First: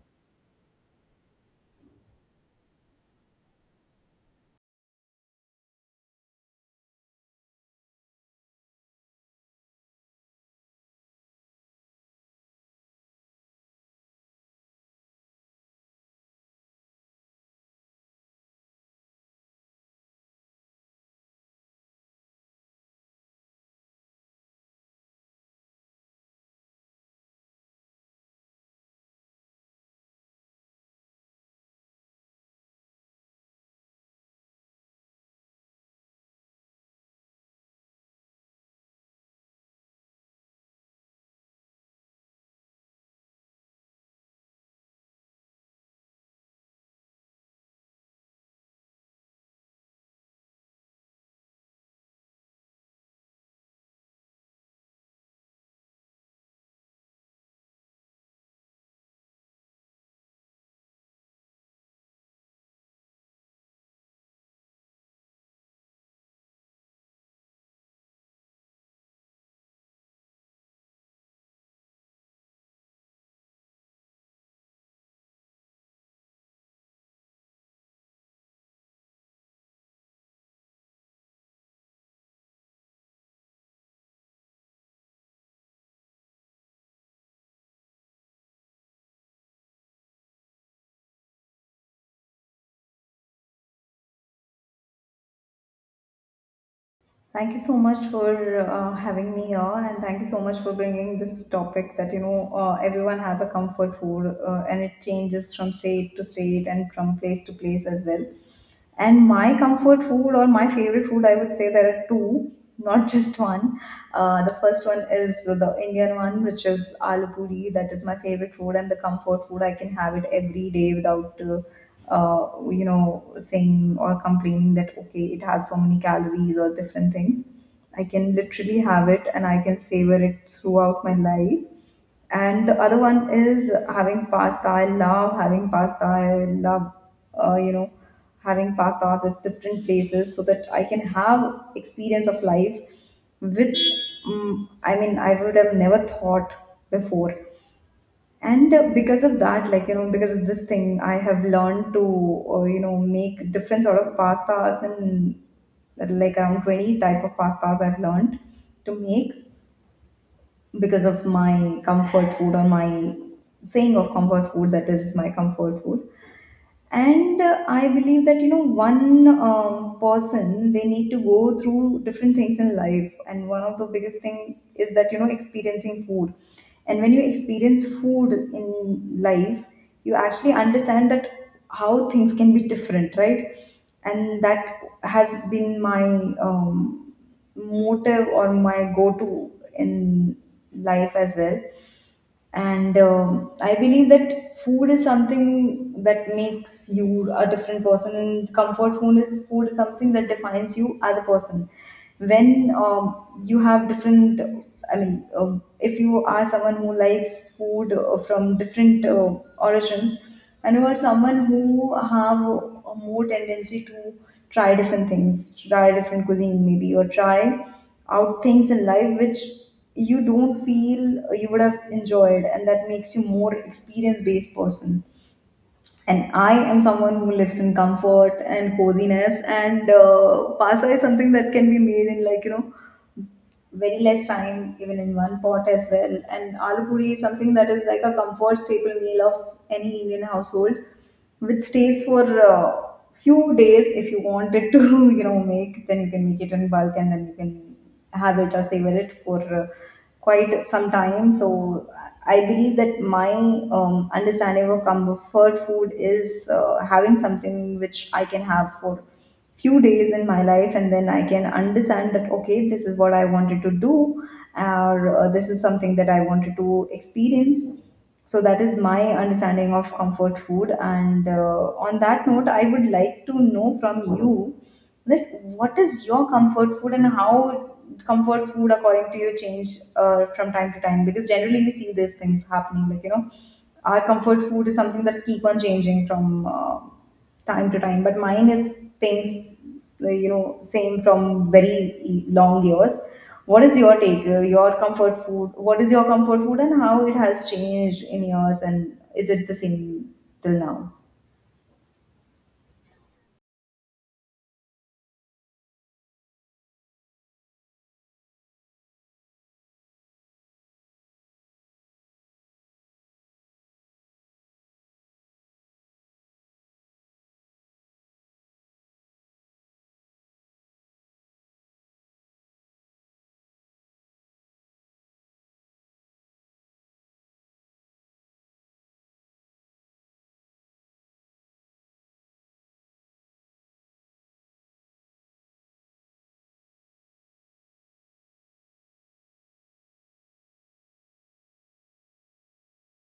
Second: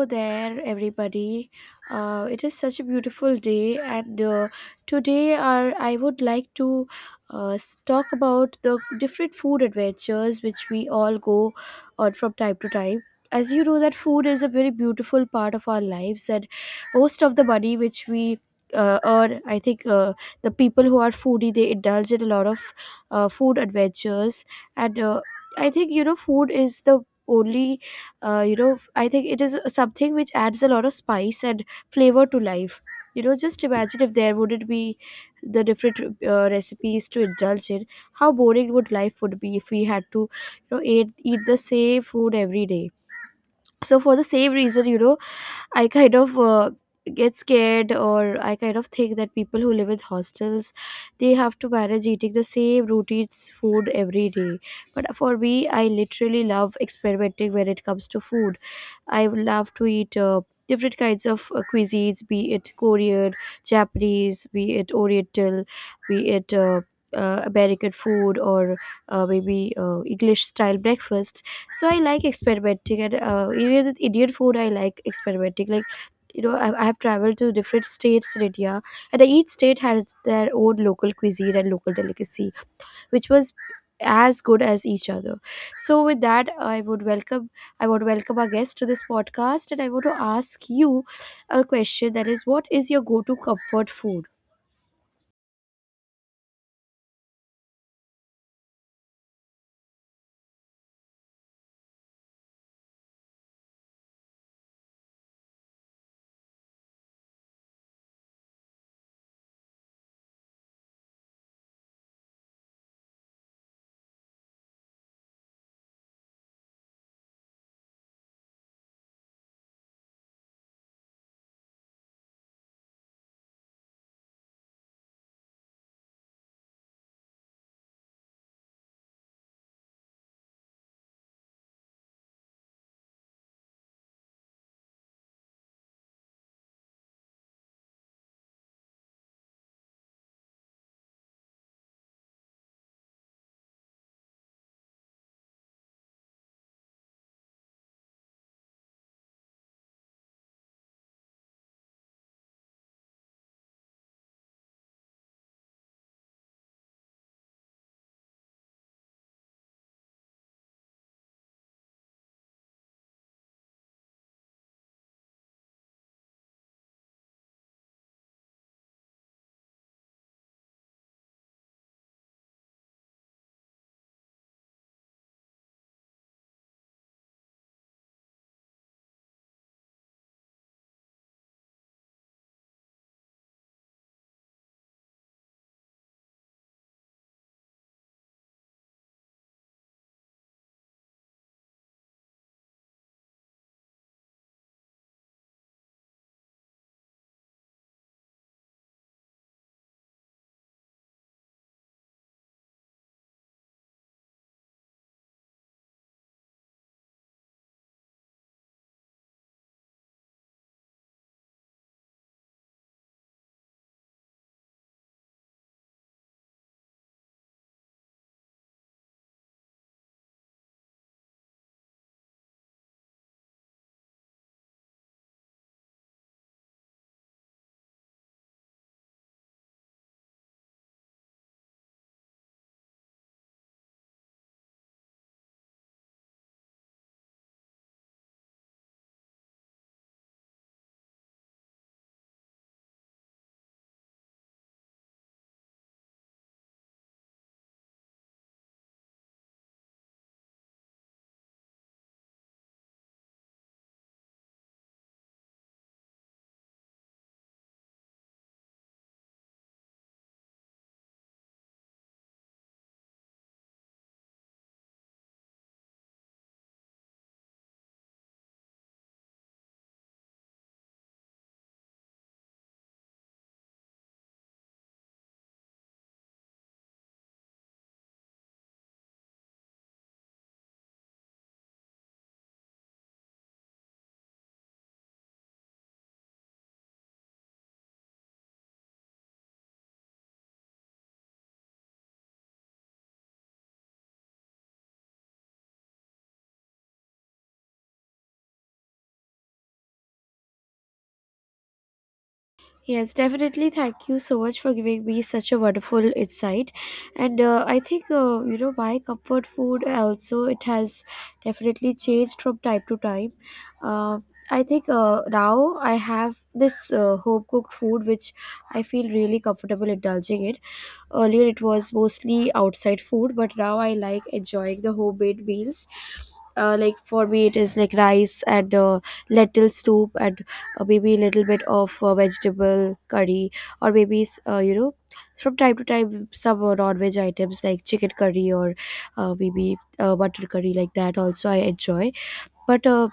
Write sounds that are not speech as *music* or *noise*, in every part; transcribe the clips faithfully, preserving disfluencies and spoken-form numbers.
Hello there everybody. Uh, it is such a beautiful day and uh, today our, I would like to uh, s- talk about the different food adventures which we all go on from time to time. As you know that food is a very beautiful part of our lives, and most of the money which we uh, earn, I think uh, the people who are foodie, they indulge in a lot of uh, food adventures. And uh, I think, you know, food is the only uh, you know I think it is something which adds a lot of spice and flavor to life. You know, just imagine if there wouldn't be the different uh, recipes to indulge in. How boring would life would be if we had to, you know, eat, eat the same food every day. So for the same reason, you know, I kind of uh, get scared, or I kind of think that people who live with hostels, they have to manage eating the same routine food every day. But for me, I literally love experimenting when it comes to food. I would love to eat. Uh, different kinds of uh, cuisines, be it Korean, Japanese, be it oriental, be it uh, uh, American food, or uh, maybe uh, English style breakfast. So I like experimenting, and uh, even with Indian food, I like experimenting. Like, you know, I, I have traveled to different states in India, and each state has their own local cuisine and local delicacy, which was as good as each other. So with that, I would welcome I would welcome our guest to this podcast, and I want to ask you a question, that is, what is your go-to comfort food? Thank you so much for uh, having me here, and thank you so much for bringing this topic that you know uh, everyone has a comfort food, uh, and it changes from state to state and from place to place as well. And my comfort food or my favorite food, I would say there are two, not just one. Uh, the first one is the Indian one, which is aloo puri. That is my favorite food and the comfort food. I can have it every day without, uh, uh, you know, saying or complaining that okay, it has so many calories or different things. I can literally have it and I can savor it throughout my life, and the other one is having pasta. I love having pasta. I love uh, you know having pastas at different places so that I can have experience of life, which, um, i mean I would have never thought before. And uh, because of that, like you know because of this thing, I have learned to uh, you know make different sort of pastas, and like around twenty type of pastas I've learned to make because of my comfort food, or my saying of comfort food, that is my comfort food. And uh, I believe that you know one um, person, they need to go through different things in life, and one of the biggest thing is that you know experiencing food. And when you experience food in life, you actually understand that how things can be different, right? And that has been my um, motive or my go to in life as well. And um, I believe that food is something that makes you a different person, and comfort food is, food is something that defines you as a person. When um, you have different, i mean um, if you are someone who likes food uh, from different uh, origins, and you are someone who have a more tendency to try different things, try different cuisine, maybe, or try out things in life which you don't feel you would have enjoyed, and that makes you more experience based person. And I am someone who lives in comfort and coziness, and uh, pasta is something that can be made in, like you know very less time, even in one pot as well. And aloo puri is something that is like a comfort staple meal of any Indian household, which stays for uh, few days, if you want it to. *laughs* you know, make, then you can make it in bulk, and then you can have it or savor it for uh, quite some time. So I believe that my um, understanding of comfort food is uh, having something which I can have for few days in my life, and then I can understand that okay, this is what I wanted to do, or uh, this is something that I wanted to experience. So that is my understanding of comfort food. And uh, on that note, I would like to know from you that what is your comfort food, and how comfort food, according to you, change uh, from time to time, because generally we see these things happening, like you know our comfort food is something that keep on changing from uh, time to time, but mine is things uh, you know same from very e- long years. What is your take, uh, your comfort food? What is your comfort food, and how it has changed in yours, and is it the same till now? Yes, definitely. Thank you so much for giving me such a wonderful insight. And uh, I think uh, you know, my comfort food also, it has definitely changed from time to time. Uh, I think uh, now I have this uh, home cooked food which I feel really comfortable indulging in. Earlier it was mostly outside food, but now I like enjoying the homemade meals. Uh, like for me, it is like rice and uh, lentil soup, and or maybe a little bit of uh, vegetable curry, or maybe s- uh, you know, from time to time, some uh, non-veg items like chicken curry or uh, maybe uh, butter curry, like that also I enjoy. But uh,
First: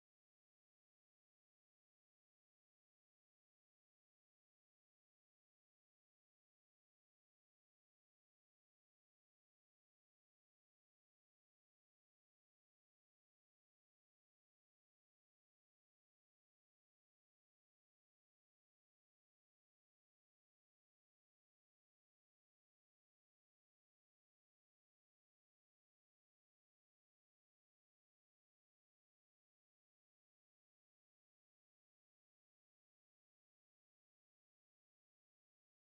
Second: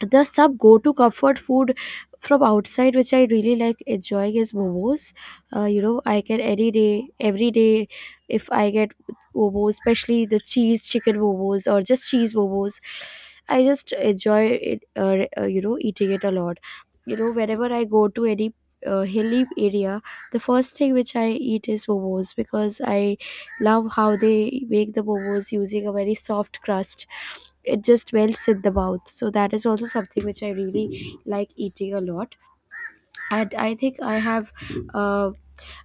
the sub go-to comfort food from outside which I really like enjoying is momos. Uh, you know, I can any day, every day, if I get momos, especially the cheese chicken momos or just cheese momos, I just enjoy it, uh, uh, you know, eating it a lot. You know, whenever I go to any uh, hilly area, the first thing which I eat is momos, because I love how they make the momos using a very soft crust. It just melts in the mouth, so that is also something which I really like eating a lot. And I think I have uh,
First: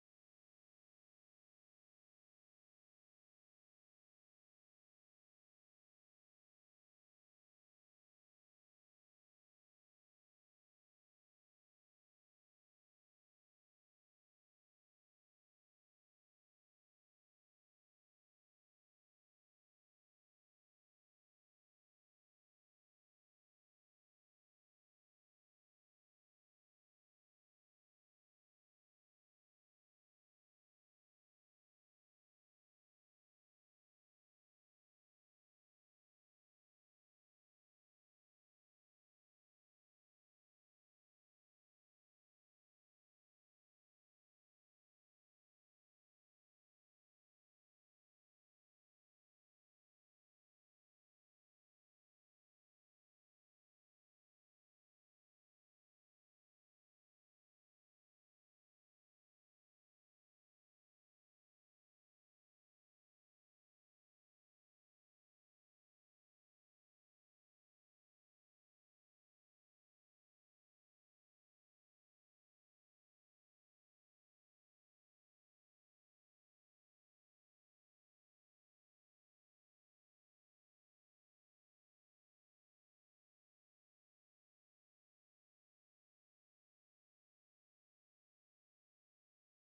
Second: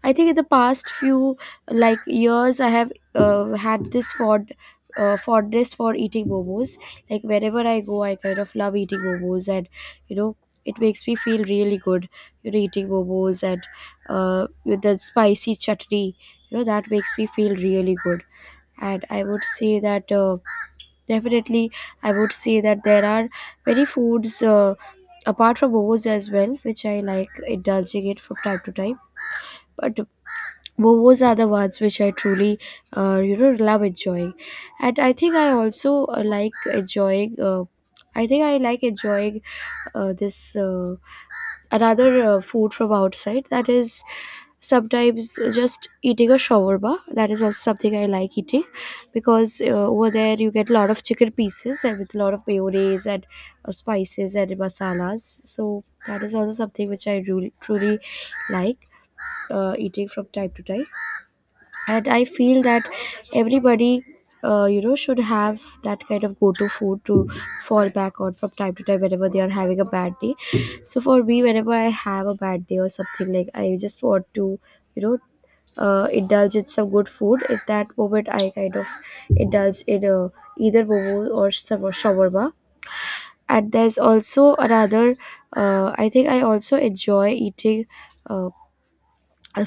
I think in the past few like years, I have uh, had this fond uh, fondness for eating momos. Like wherever I go, I kind of love eating momos, and you know, it makes me feel really good, you know, eating momos. And uh, with the spicy chutney, you know, that makes me feel really good. And I would say that, uh, definitely, I would say that there are many foods uh, apart from momos as well, which I like indulging in from time to time. But momos are the ones which I truly, uh, you know, love enjoying. And I think I also uh, like enjoying. Uh, I think I like enjoying uh, this. Uh, another uh, food from outside, that is sometimes just eating a shawarma. That is also something I like eating, because uh, over there you get a lot of chicken pieces and with a lot of mayonnaise and uh, spices and masalas. So that is also something which I really, truly like uh, eating from time to time. And I feel that everybody, uh, you know, should have that kind of go-to food to fall back on from time to time, whenever they are having a bad day. So for me, whenever I have a bad day or something, like I just want to, you know, uh, indulge in some good food, at that moment I kind of indulge in uh, either momo or some shawarma. And there's also another, uh, i think I also enjoy eating, uh,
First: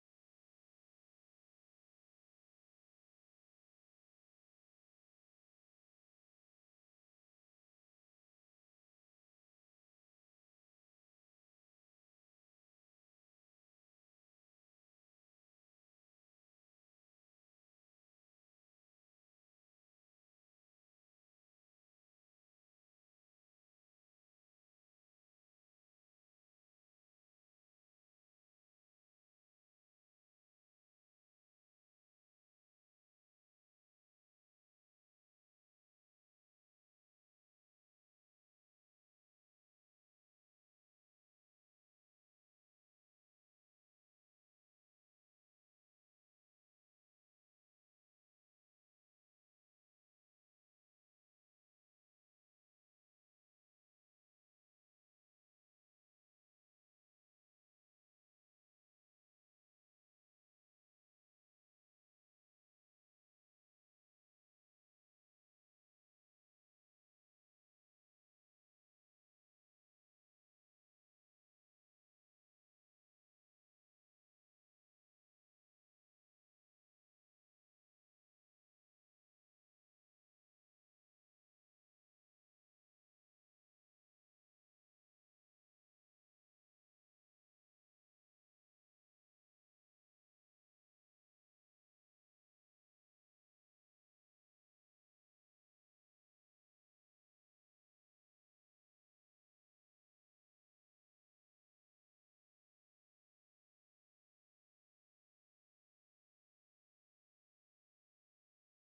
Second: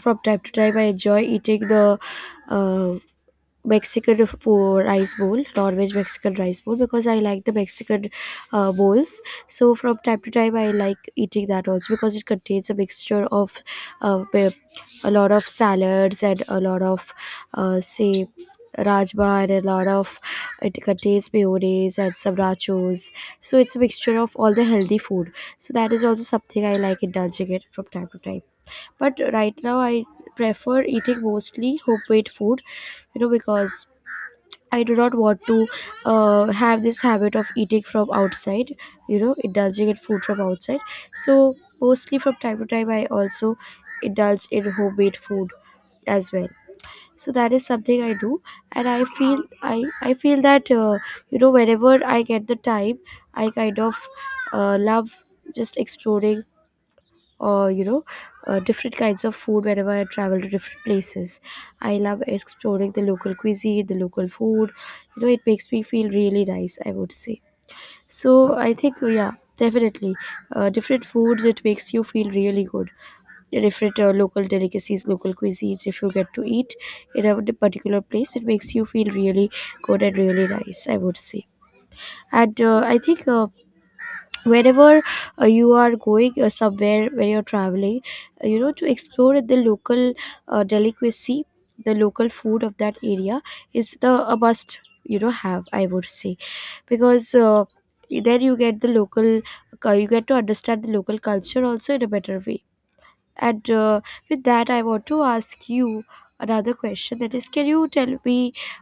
from time to time, I enjoy eating the uh, Mexican for rice bowl, non-veg Mexican rice bowl, because I like the Mexican uh, bowls. So from time to time, I like eating that also, because it contains a mixture of uh, pe- a lot of salads and a lot of uh, say rajma, and a lot of, it contains mayonnaise and some nachos. So it's a mixture of all the healthy food. So that is also something I like indulging it from time to time. But right now, I prefer eating mostly homemade food, you know, because I do not want to uh, have this habit of eating from outside, you know, indulging in food from outside. So, mostly from time to time, I also indulge in homemade food as well. So that is something I do. And I feel i i feel that, uh, you know, whenever I get the time, I kind of uh, love just exploring, or you know, uh, different kinds of food. Whenever I travel to different places, I love exploring the local cuisine, the local food. You know, it makes me feel really nice, I would say. So I think so, yeah, definitely, uh, different foods, it makes you feel really good. The different uh, local delicacies, local cuisines, if you get to eat in a particular place, it makes you feel really good and really nice, I would say. And uh, I think, uh, wherever uh, you are going, uh, somewhere where you're traveling, uh, you know, to explore the local uh, delicacy, the local food of that area is the a must, you know, have, I would say. Because uh, then you get the local, uh, you get to understand the local culture also in a better way. And uh, with that, I want to ask you another question, that is, can you tell me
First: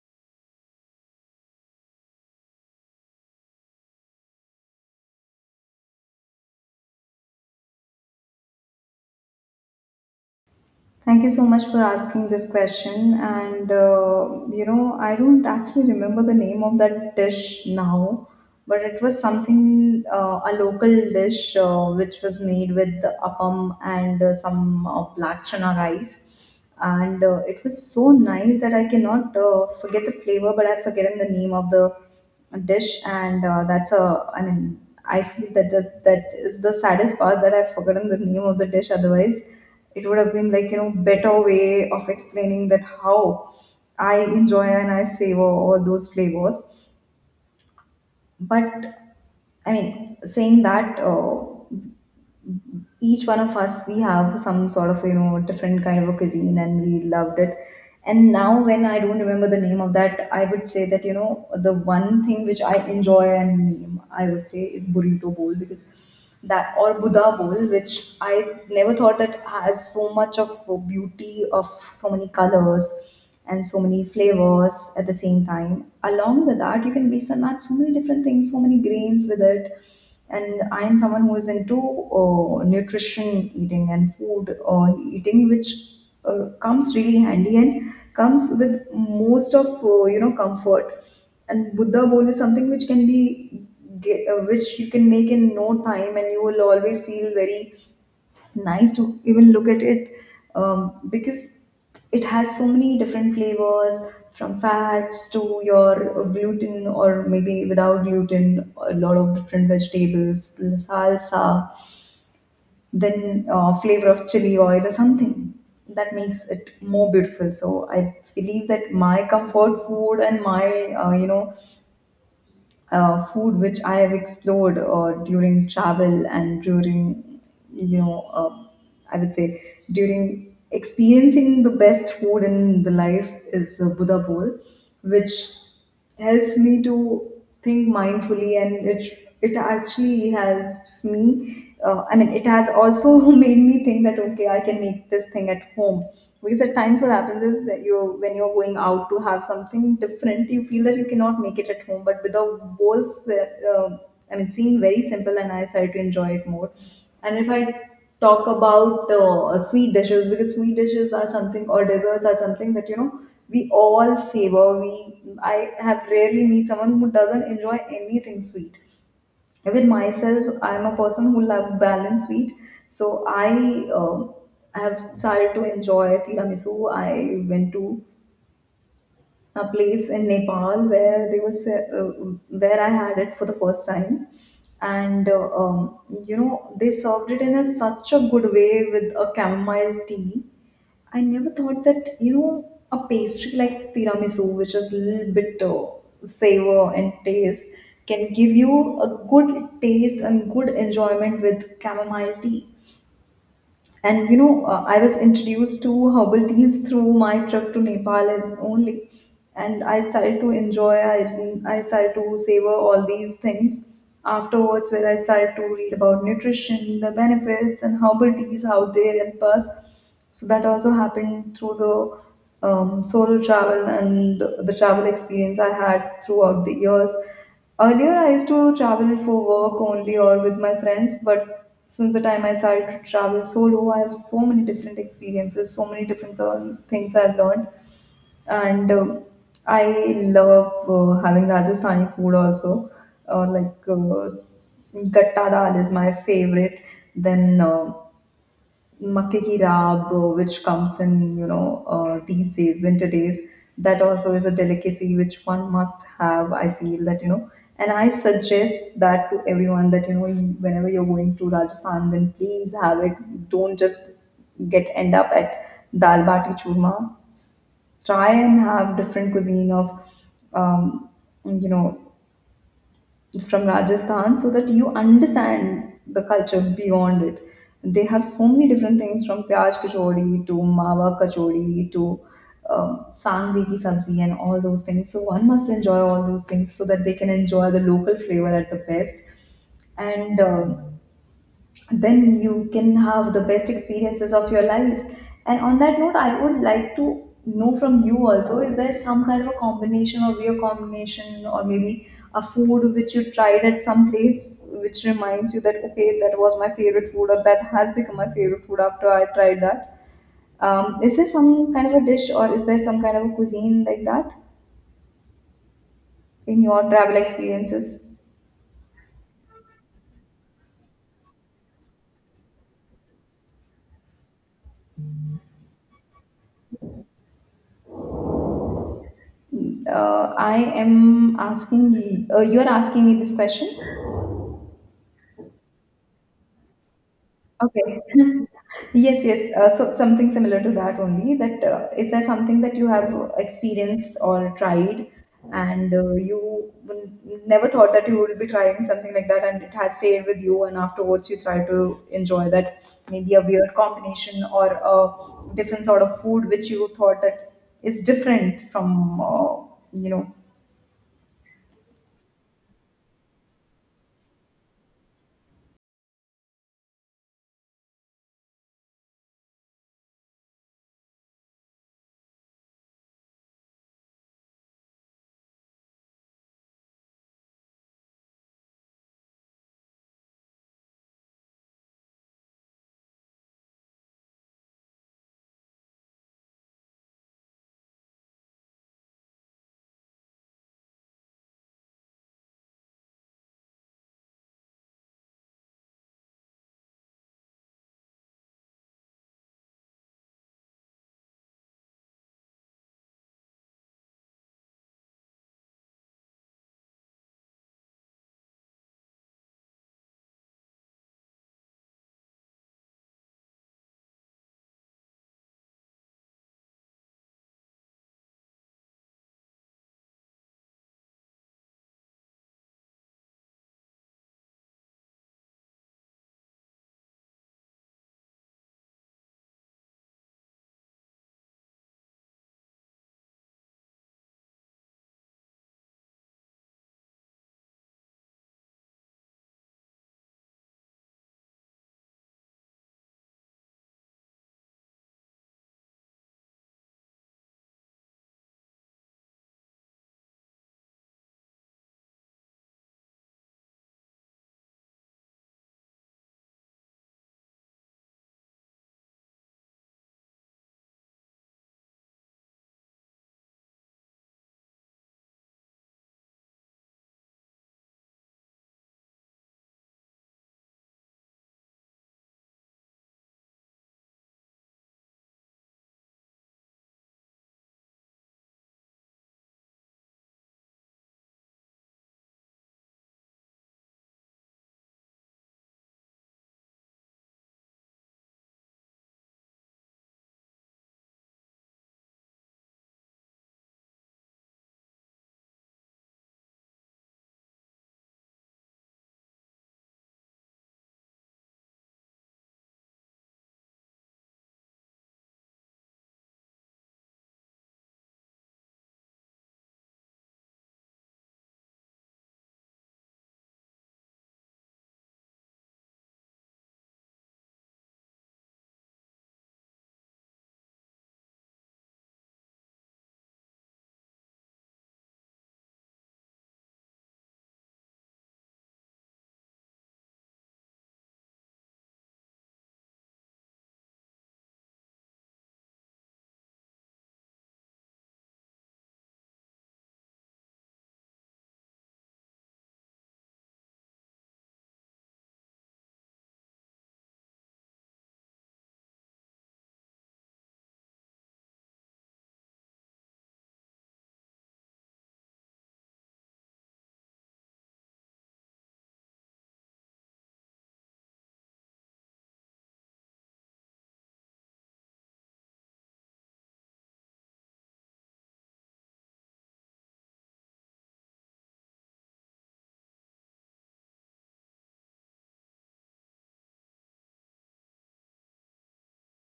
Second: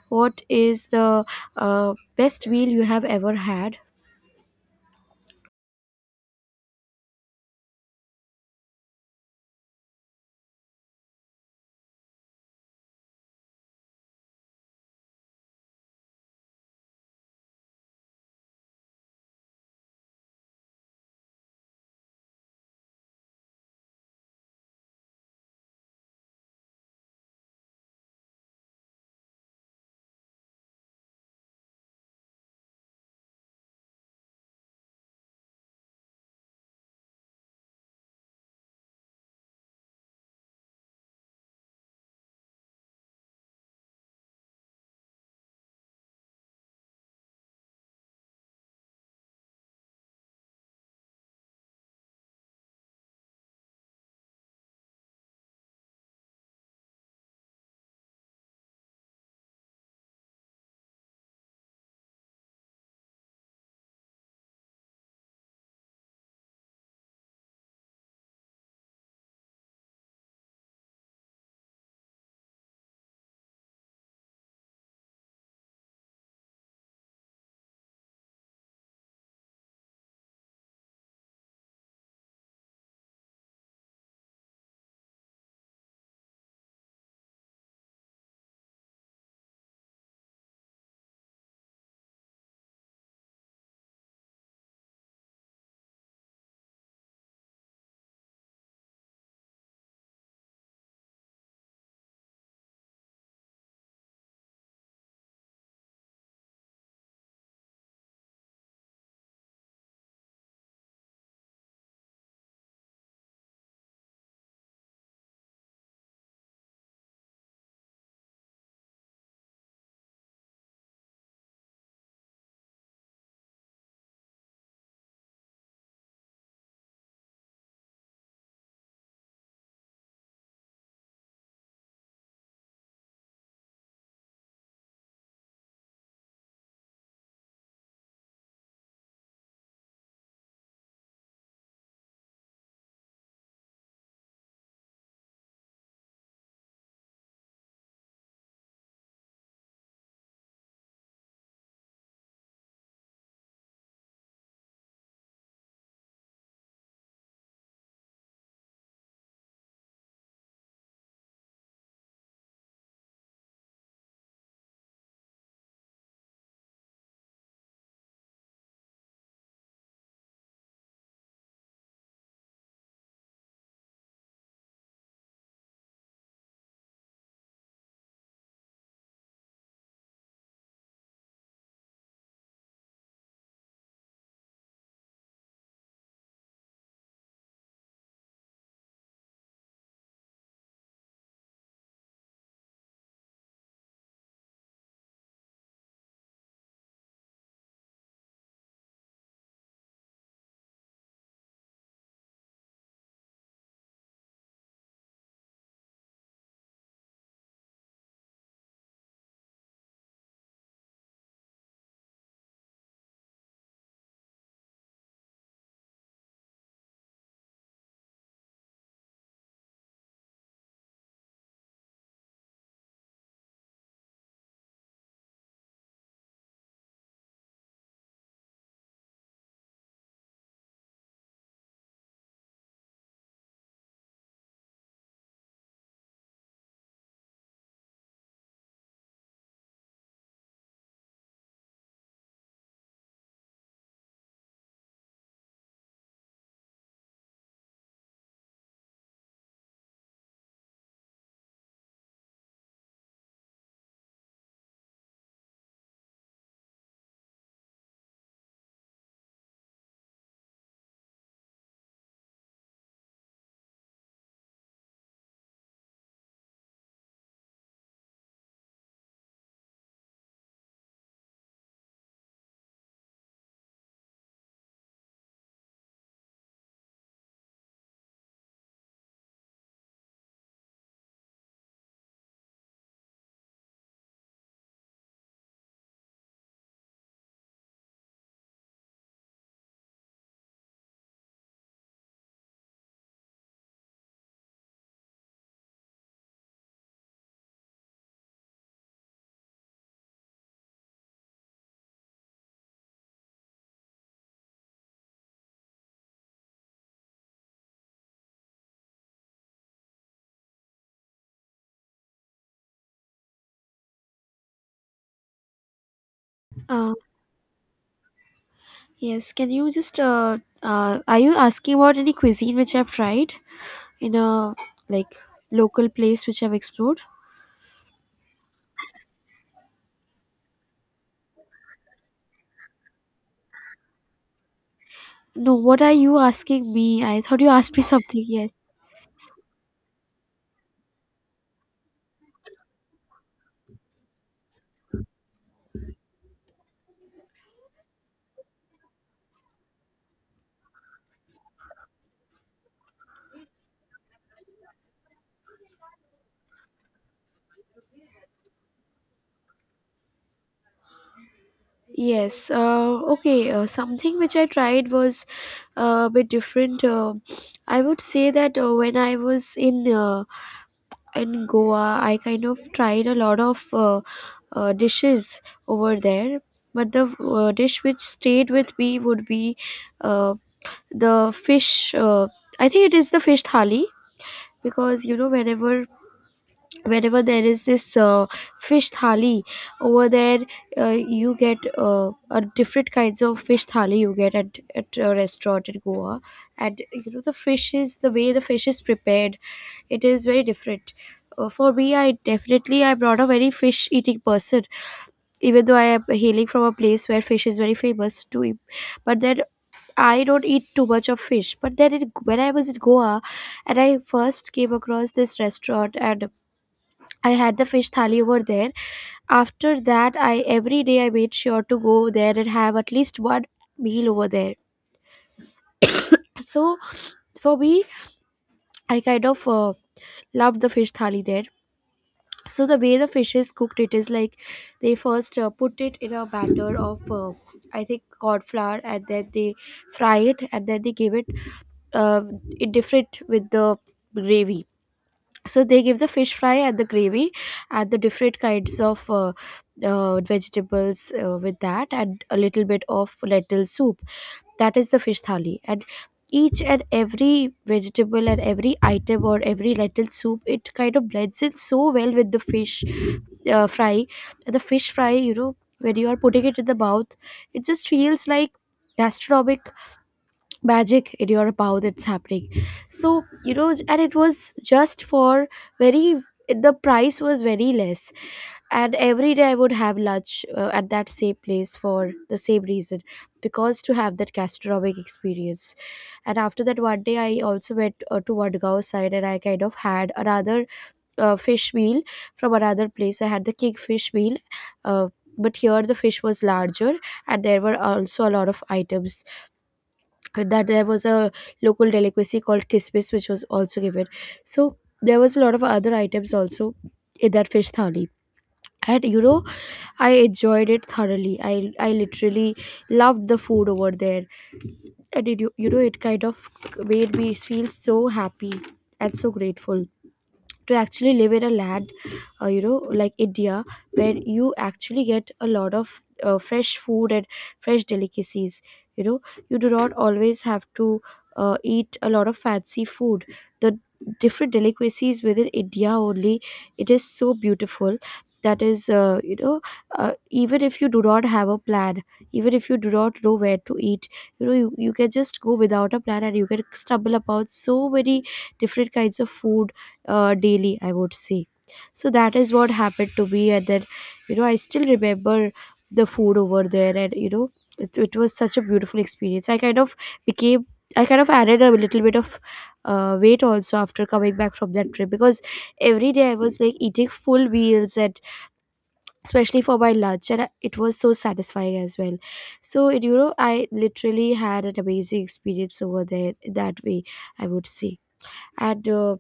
what is the uh, best meal you have ever had? Thank you so much for asking this question. And uh, you know, I don't actually remember the name of that dish now, but it was something uh, a local dish uh, which was made with appam and uh, some uh, black chana rice, and uh, it was so nice that I cannot uh, forget the flavor, but I've forgotten the name of the dish. And uh, that's a I mean I feel that that, that is the saddest part, that I've forgotten the name of the dish. Otherwise, it would have been like you know better way of explaining that how I enjoy and I savor all those flavors. But I mean, saying that. Uh, each one of us, we have some sort of you know different kind of a cuisine and we loved it. And now when I don't remember the name of that, I would say that you know the one thing which I enjoy and name, I would say, is burrito bowl, because that or buddha bowl, which I never thought that has so much of beauty, of so many colors and so many flavors at the same time, along with that you can base on that so many different things, so many grains with it. And I am someone who is into uh, nutrition eating and food uh, eating, which uh, comes really handy and comes with most of uh, you know comfort. And buddha bowl is something which can be get, uh, which you can make in no time, and you will always feel very nice to even look at it, um, because it has so many different flavors, from fats to your gluten, or maybe without gluten, a lot of different vegetables, salsa, then uh, flavor of chili oil or something that makes it more beautiful. So I believe that my comfort food and my uh, you know uh, food which I have explored uh, during travel and during, you know, uh, I would say, during experiencing the best food in the life, is uh, Buddha bowl, which helps me to think mindfully, and it it actually helps me, uh, I mean, it has also *laughs* made me think that okay, I can make this thing at home, because at times what happens is that you, when you're going out to have something different, you feel that you cannot make it at home. But with a was, uh, I mean, seeing very simple, and I started to enjoy it more. And if I talk about uh, sweet dishes, because sweet dishes are something, or desserts are something that you know we all savor. We I have rarely meet someone who doesn't enjoy anything sweet. With myself, I'm a person who love balanced sweet. So I um have started to enjoy tiramisu. I went to a place in Nepal where they was, uh, where I had it for the first time. And uh, um, you know they served it in a, such a good way, with a chamomile tea. I never thought that, you know, a pastry like tiramisu, which is a little bit uh, savor and taste, can give you a good taste and good enjoyment with chamomile tea. And you know uh, I was introduced to herbal teas through my trip to Nepal as only. And I started to enjoy, i, I started to savor all these things afterwards, where I started to read about nutrition, the benefits and herbal teas, how they help us. So that also happened through the um, solo travel and the travel experience I had throughout the years. Earlier, I used to travel for work only or with my friends, but since the time I started to travel solo, I have so many different experiences, so many different learn- things I've learned. And um, I love uh, having Rajasthani food also. Uh, like uh, gatta dal is my favorite. Then uh, makke ki raab, uh, which comes in, you know, uh, these days, winter days, that also is a delicacy which one must have. I feel that, you know, and I suggest that to everyone that, you know, you- whenever you're going to Rajasthan, then please have it. Don't just get end up at dal bati churma. Try and have different cuisine of, um, you know, from Rajasthan, so that you understand the culture beyond it. They have so many different things, from pyaj kachori to mawa kachori to um, sangri ki sabzi and all those things. So one must enjoy all those things so that they can enjoy the local flavor at the best. And um then you can have the best experiences of your life. And on that note, I would like to know from you also, is there some kind of a combination, or beer combination, or maybe a food which you tried at some place which reminds you that okay, that was my favorite food, or that has become my favorite food after I tried that. Um, is there some kind of a dish, or is there some kind of a cuisine like that in your travel experiences? Yes, can you just uh, uh are you asking about any cuisine which I've tried in a, like, local place which I've explored? Uh, I am asking, uh, you are asking me this question. No, what are you asking me? I thought you asked me Okay. something. *laughs* Yes. Yes, yes. Uh, so something similar to that only. That uh, is there something that you have experienced or tried, and uh, you n- never thought that you would be trying something like that, and it has stayed with you, and afterwards you try to enjoy that maybe a weird combination or a different sort of food which you thought that is different from, uh, you know. Yes. Uh, okay. Uh, something which I tried was uh, a bit different. Uh, I would say that uh, when I was in uh, in Goa, I kind of tried a lot of uh, uh, dishes over there. But the uh, dish which stayed with me would be uh, the fish uh, I think, it is the fish thali. Because, you know, whenever whenever there is this uh, fish thali over there, uh, you get uh, a different kinds of fish thali you get at, at a restaurant in Goa. And you know, the fish is, the way the fish is prepared, it is very different. Uh, for me, I definitely, I'm not a very fish eating person, even though I am hailing from a place where fish is very famous to eat. But then I don't eat too much of fish, but then in, when I was in Goa and I first came across this restaurant and I had the fish thali over there. After that, I every day I made sure to go there and have at least one meal over there. So for me, I kind of uh, love the fish thali there. So the way the fish is cooked, it is like they first uh, put it in a batter of uh, I think corn flour, and then they fry it and then they give it uh, in different with the gravy. So they give the fish fry at the gravy, add the different kinds of uh, uh, vegetables uh, with that and a little bit of lentil soup. That is the fish thali, and each and every vegetable and every item or every lentil soup, it kind of blends in so well with the fish uh, fry. And the fish fry, you know, when you are putting it in the mouth, it just feels like gastronomic magic in your mouth, it's happening. So you know, and it was just for very, the price was very less, and every day I would have lunch uh, at that same place for the same reason, because to have that gastronomic experience. And after that, one day I also went uh, to Vadgaon side, and I kind of had another uh, fish meal from another place. I had the kingfish meal. uh, but here the fish was larger, and there were also a lot of items. That there was a local delicacy called kismis, which was also given. So there was a lot of other items also in that fish thali. And you know, I enjoyed it thoroughly. I i literally loved the food over there. And it, you you know it kind of made me feel so happy and so grateful to actually live in a land, uh, you know, like India, where you actually get a lot of uh, fresh food and fresh delicacies. You know, you do not always have to uh, eat a lot of fancy food. The different delicacies within India only, it is so beautiful. That is uh, you know, uh, even if you do not have a plan, even if you do not know where to eat, you know, you, you can just go without a plan and you can stumble upon so many different kinds of food, uh, daily, I would say. So that is what happened to me. And then, you know, I still remember the food over there. And you know, it, it was such a beautiful experience. I kind of became, I kind of added a little bit of uh, weight also after coming back from that trip, because every day I was like eating full meals, and especially for my lunch. And I- it was so satisfying as well. So and, you know, I literally had an amazing experience over there, in that way, I would say. And uh,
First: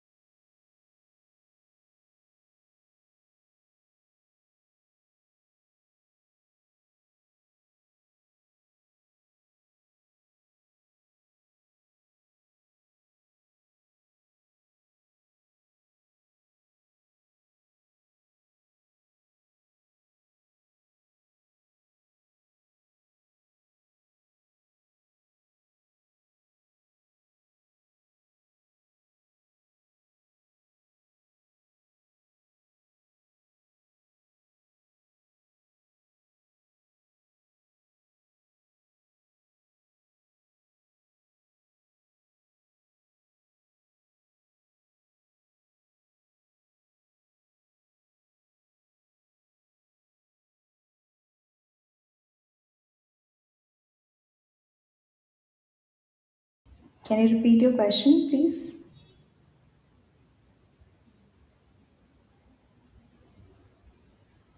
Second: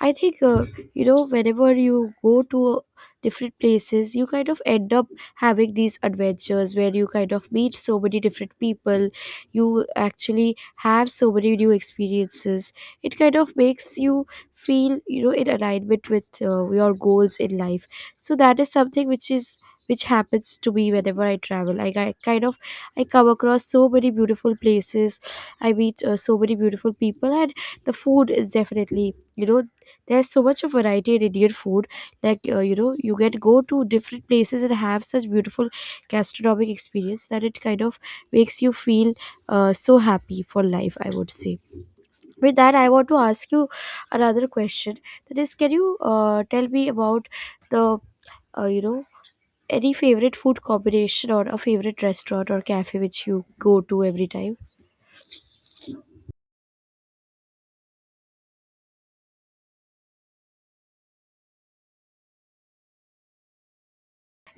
I think, uh, you know, whenever you go to different places, you kind of end up having these adventures where you kind of meet so many different people. You actually have so many new experiences. It kind of makes you feel, you know, in alignment with uh, your goals in life. So that is something which is which happens to me whenever I travel. Like, I kind of, I come across so many beautiful places, I meet uh, so many beautiful people, and the food is definitely, you know, there's so much of variety in Indian food. Like, uh, you know, you can go to different places and have such beautiful gastronomic experience that it kind of makes you feel uh, so happy for life, I would say. With that, I want to ask you another question, that is, can you uh, tell me about the uh, you know, any favorite food combination or a favorite restaurant or cafe which you go to every time? Can you repeat your question, please?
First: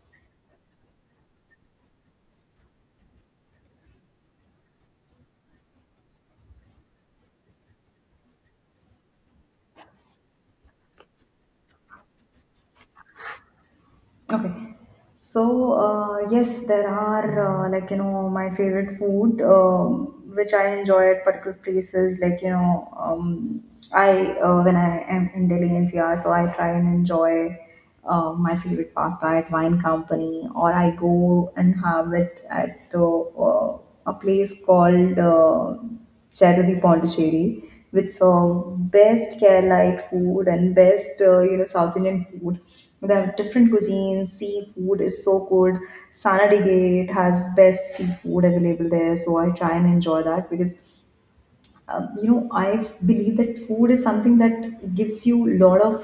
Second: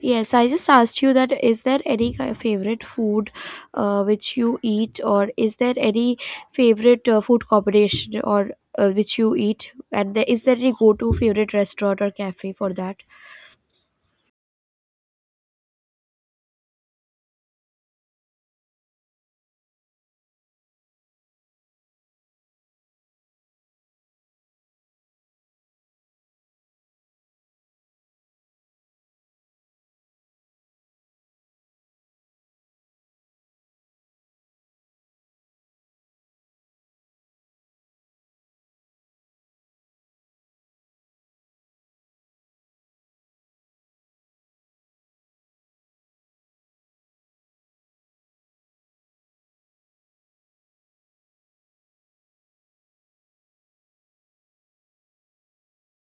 Yes, I just asked you that, is there any ki- favorite food uh, which you eat, or is there any favorite uh, food combination or uh, which you eat, and there, is there any go to favorite restaurant or cafe for that? Okay. So, uh, yes, there are uh, like you know my favorite food, um which I enjoy at particular places. Like you know, um, I uh, when I am in Delhi N C R, so I try and enjoy uh, my favorite pasta at Wine Company, or I go and have it at uh, uh, a place called. Uh, Cheruli Pondicherry, which serve best Keralite food and best uh, you know South Indian food. They have different cuisines. Seafood is so good. Sanadi Gate has best seafood available there, so I try and enjoy that because uh, you know I believe that food is something that gives you a lot of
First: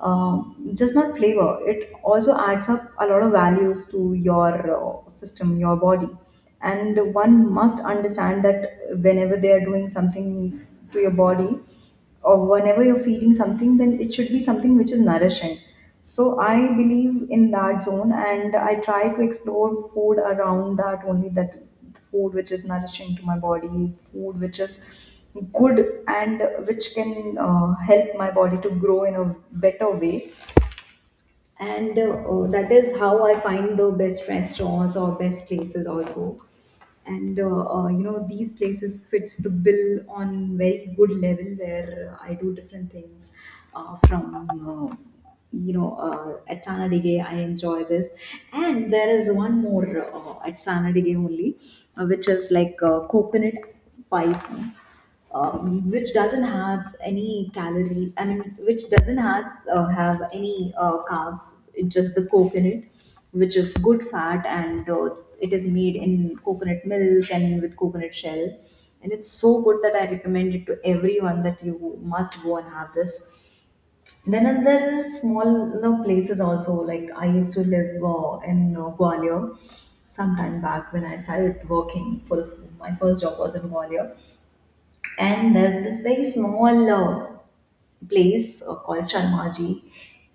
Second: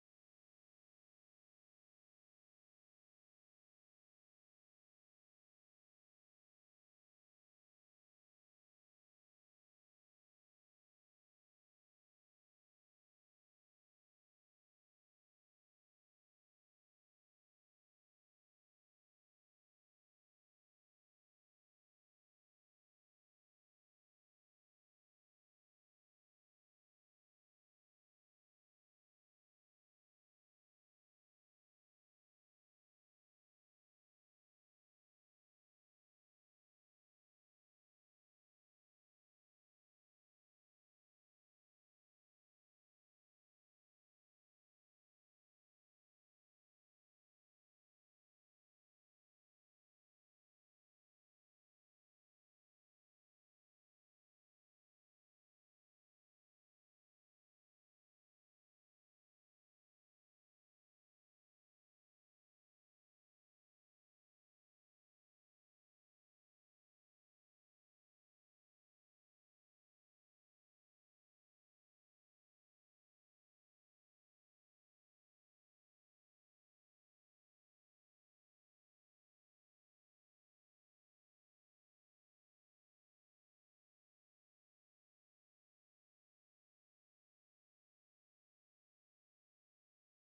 um just not flavor. It also adds up a lot of values to your uh, system, your body, and one must understand that whenever they are doing something to your body or whenever you're feeling something, then it should be something which is nourishing. So I believe in that zone, and I try to explore food around that only. That food which is nourishing to my body, food which is good and which can uh, help my body to grow in a better way, and uh, uh, that is how I find the best restaurants or best places also. And uh, uh, you know, these places fits the bill on very good level where uh, I do different things, uh, from uh, you know uh, at Sanadige I enjoy this. And there is one more uh, at Sanadige only, uh, which is like uh, coconut pies no? uh, which doesn't has any calorie. I mean, which doesn't has uh, have any uh, carbs. It's just the coconut, which is good fat, and uh, it is made in coconut milk and with coconut shell, and it's so good that I recommend it to everyone that you must go and have this. Then another small you know places also, like I used to live uh, in uh, Gwalior some time back when I started working for, my first job was in Gwalior, and there's this very small uh, place uh, called Sharmaji.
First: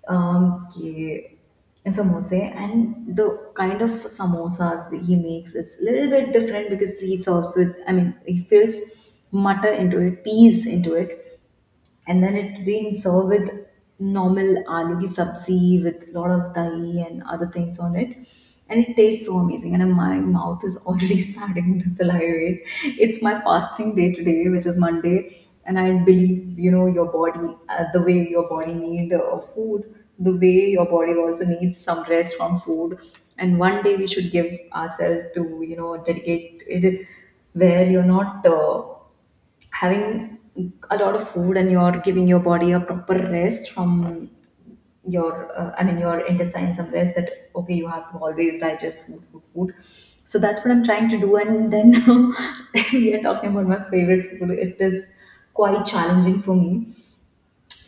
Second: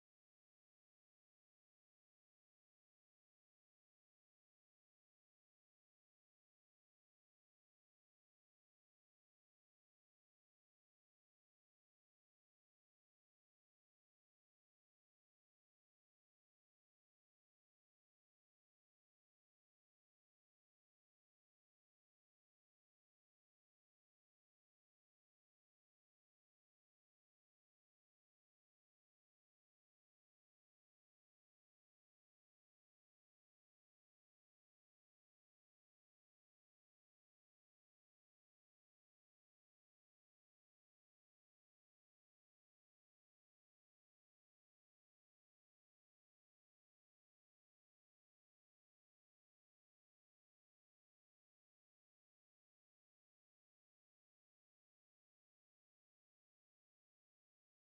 Um, ke samosa, and the kind of samosas that he makes, it's a little bit different because he serves with, I mean he fills mutter into it, peas into it, and then it being served with normal aloo ki sabzi with lot of dahi and other things on it, and it tastes so amazing. And my mouth is already *laughs* starting to salivate. It's my fasting day today, which is Monday, and I believe you know your body, uh, the way your body need uh, food, the way your body also needs some rest from food. And one day we should give ourselves to, you know, dedicate it where you're not uh, having a lot of food and you're giving your body a proper rest from your, uh, I mean your intestines, some rest. That okay, you have to always digest food, food, food. So that's what I'm trying to do. And then *laughs* we are talking about my favorite food, it is quite challenging for me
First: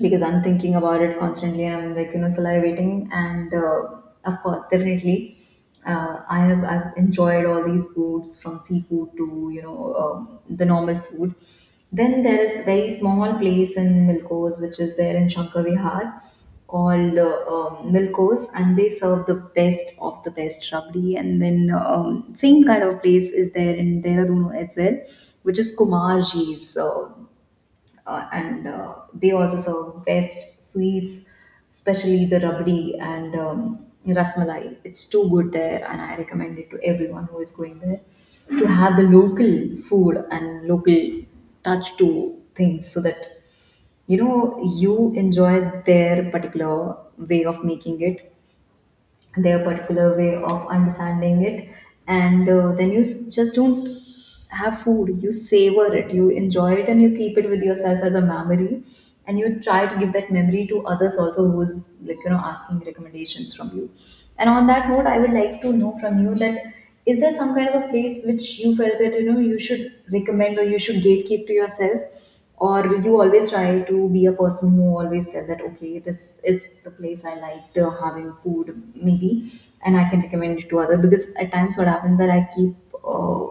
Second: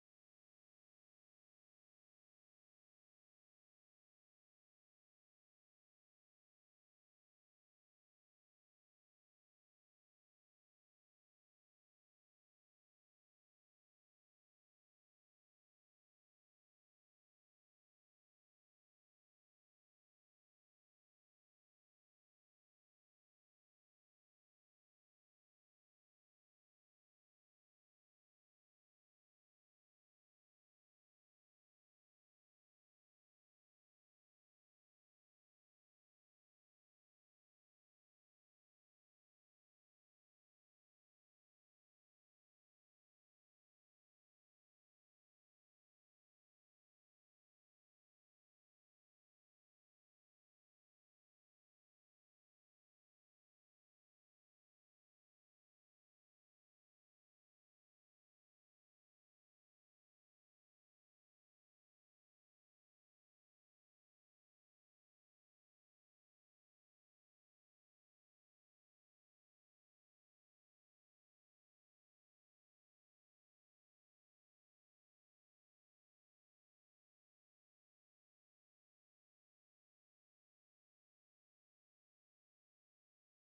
because I'm thinking about it constantly. I'm like you know salivating, and uh, of course, definitely, uh, I have I've enjoyed all these foods from seafood to you know um, the normal food. Then there is very small place in Milkos, which is there in Shankar Vihar, called uh, um, Milkos, and they serve the best of the best rabdi. And then um, same kind of place is there in Dehradun as well, which is Kumarji's. Uh, uh, and uh, they also serve best sweets, especially the rabdi and um, rasmalai. It's too good there, and I recommend it to everyone who is going there to have the local food and local touch to things, so that you know you enjoy their particular way of making it, their particular way of understanding it. And uh, then you s- just don't have food, you savor it, you enjoy it, and you keep it with yourself as a memory. And you try to give that memory to others also, who's like you know asking recommendations from you. And on that note, I would like to know from you that is there some kind of a place which you felt that you know you should recommend or you should gatekeep to yourself, or you always try to be a person who always said that okay, this is the place I liked uh, having food maybe, and I can recommend it to other. Because at times what happens that I keep uh,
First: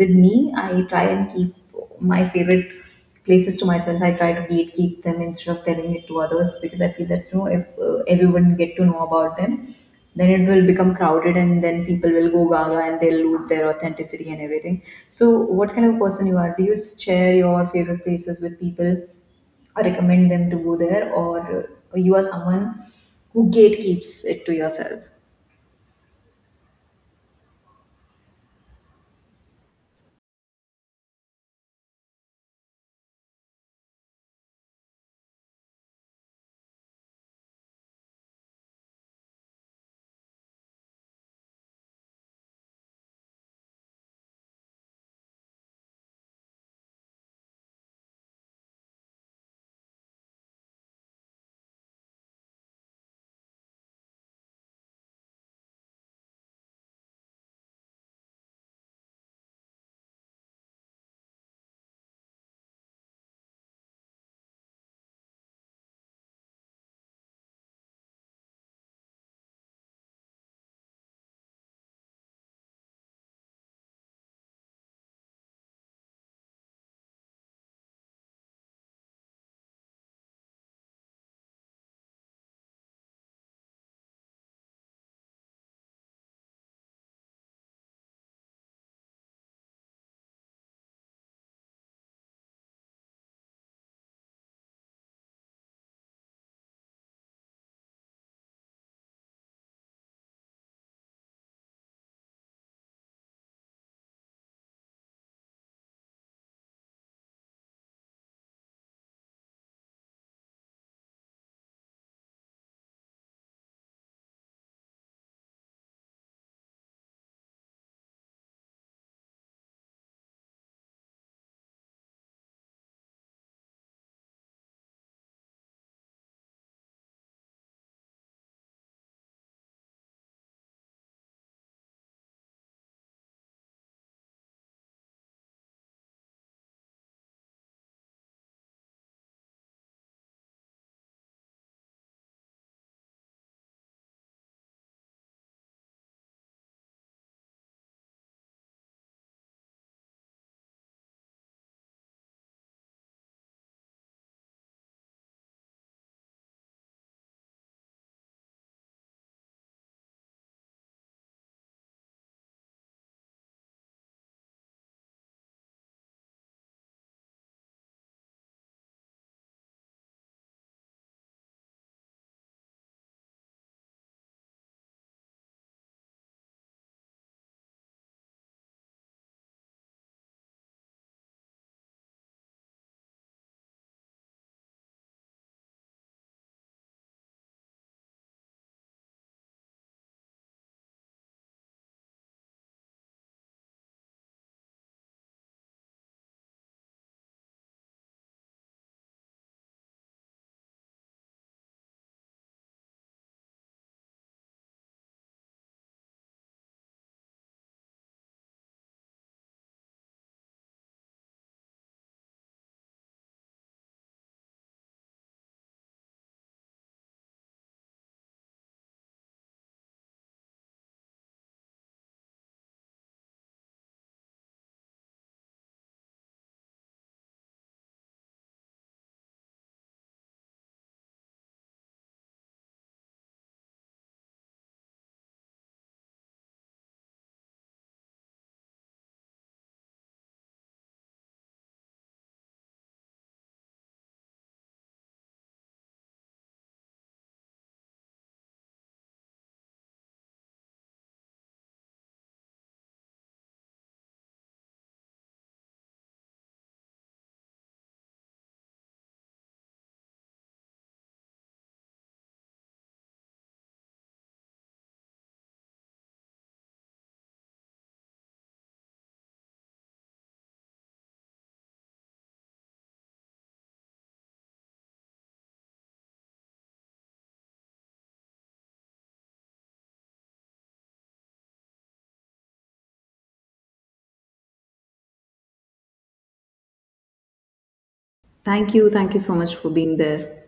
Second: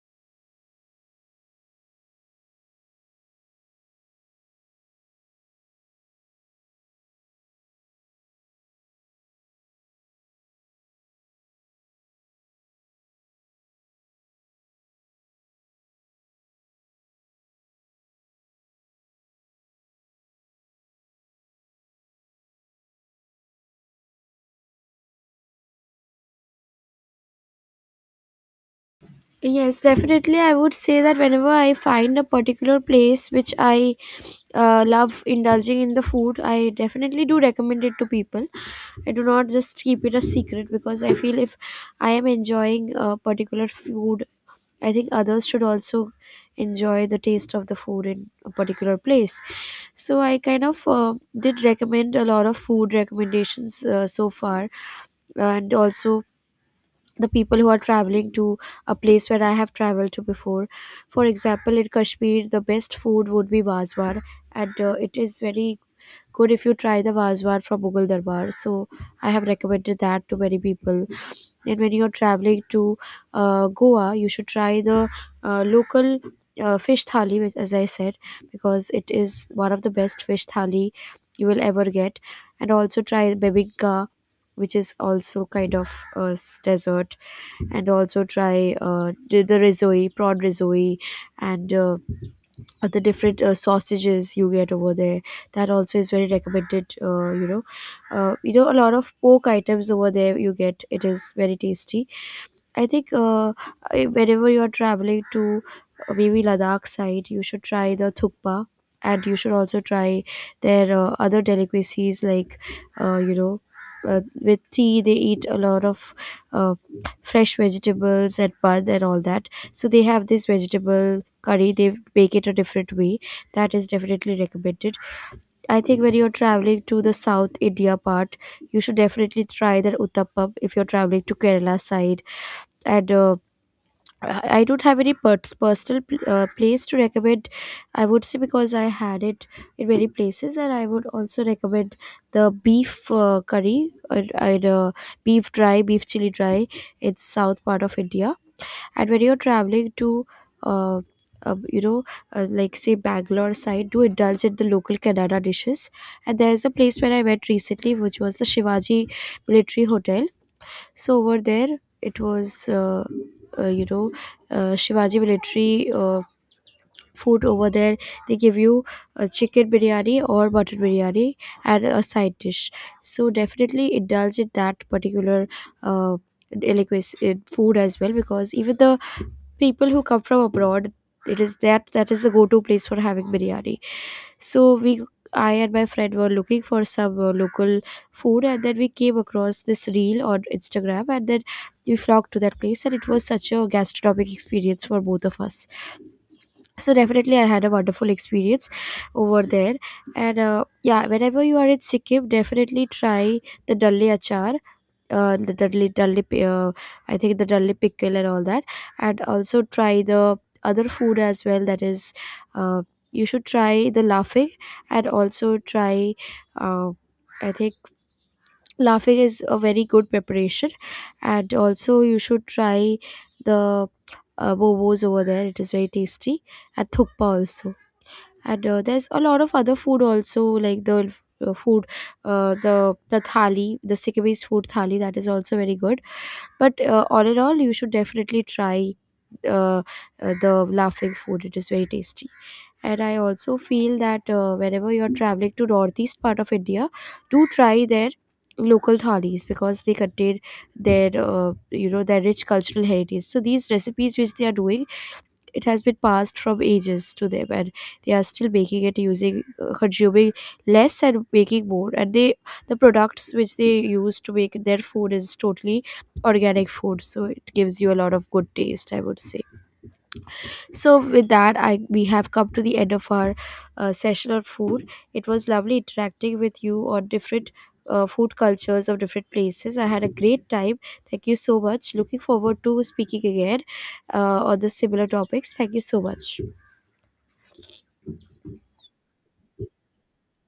with me, I try and keep my favorite places to myself, I try to gatekeep them instead of telling it to others, because I feel that you know if uh, everyone get to know about them, then it will become crowded and then people will go gaga and they'll lose their authenticity and everything. So what kind of a person you are? Do you share your favorite places with people or recommend them to go there, or you are someone who gatekeeps it to yourself? Yes, definitely. I would say that whenever I find a particular place which I uh, love indulging in the food, I definitely do recommend it to people. I do not just keep it a secret, because I feel if I am enjoying a particular food, I think others should also enjoy the taste of the food in a particular place. So I kind of uh, did recommend a lot of food recommendations uh, so far, and also the people who are traveling to a place where I have traveled to before. For example, in Kashmir, the best food would be wazwar, and uh, it is very good if you try the wazwar from Mughal Darbar. So I have recommended that to many people. And when you are traveling to uh, Goa, you should try the uh, local, Uh, fish thali, which, as I said, because it is one of the best fish thali you will ever get, and also try bebiga, which is also kind of a s- dessert, and also try uh, the the risoi, prawn risoi, and uh, the different uh, sausages you get over there. That also is very recommended. Uh, you know, uh, you know, a lot of pork items over there you get, it is very tasty. I think, uh, I- whenever you are traveling to uh, maybe Ladakh side, you should try the thukpa, and you should also try their uh, other delicacies like, uh, you know, Uh, with tea, they eat a lot of uh, fresh vegetables and bun and all that. So they have this vegetable curry. They make it a different way. That is definitely recommended. I think when you're traveling to the South India part, you should definitely try their uttappam if you're traveling to Kerala side and. Uh, I I don't have any pers- personal pl- uh, place to recommend, I would say, because I had it in many places. And I would also recommend the beef uh, curry, and, and uh, beef dry, beef chili dry. It's south part of India. And when you're traveling to, uh, uh, you know, uh, like say Bangalore side, do indulge in the local Kannada dishes. And there's a place where I went recently, which was the Shivaji Military Hotel. So over there, it was uh, uh, you know, uh, Shivaji military uh, food over there. They give you a chicken biryani or butter biryani and a side dish. So definitely indulge in that particular uh, delicacy in food as well, because even the people who come from abroad, it is that that is the go-to place for having biryani. So we, I and my friend were looking for some uh, local food, and then we came across this reel on Instagram, and then we flocked to that place, and it was such a gastronomic experience for both of us. So definitely I had a wonderful experience over there. And uh, yeah, whenever you are in Sikkim, definitely try the dalle achar, uh, the dudley dudley pi- uh, I think the dudley pickle and all that. And also try the other food as well, that is, uh, you should try the laughing, and also try, uh, I think laughing is a very good preparation. And also you should try the uh, bobos over there, it is very tasty. And thukpa also. And uh, there's a lot of other food also, like the uh, food, uh, the the thali, the Sikkimese food thali, that is also very good. But uh, all in all, you should definitely try uh, uh, the laughing food. It is very tasty. And I also feel that uh, whenever you're traveling to northeast part of India, do try their local thalis, because they contain their uh, you know, their rich cultural heritage. So these recipes which they are doing, it has been passed from ages to them, and they are still making it using uh, consuming less and making more. And they, the products which they use to make their food is totally organic food, so it gives you a lot of good taste, I would say. So with that, I we have come to the end of our uh, session on food. It was lovely interacting with you on different uh, food cultures of different places. I had a great time. Thank you so much. Looking forward to speaking again uh, on the similar topics. Thank you so much. Thank you. Thank you so much for being there.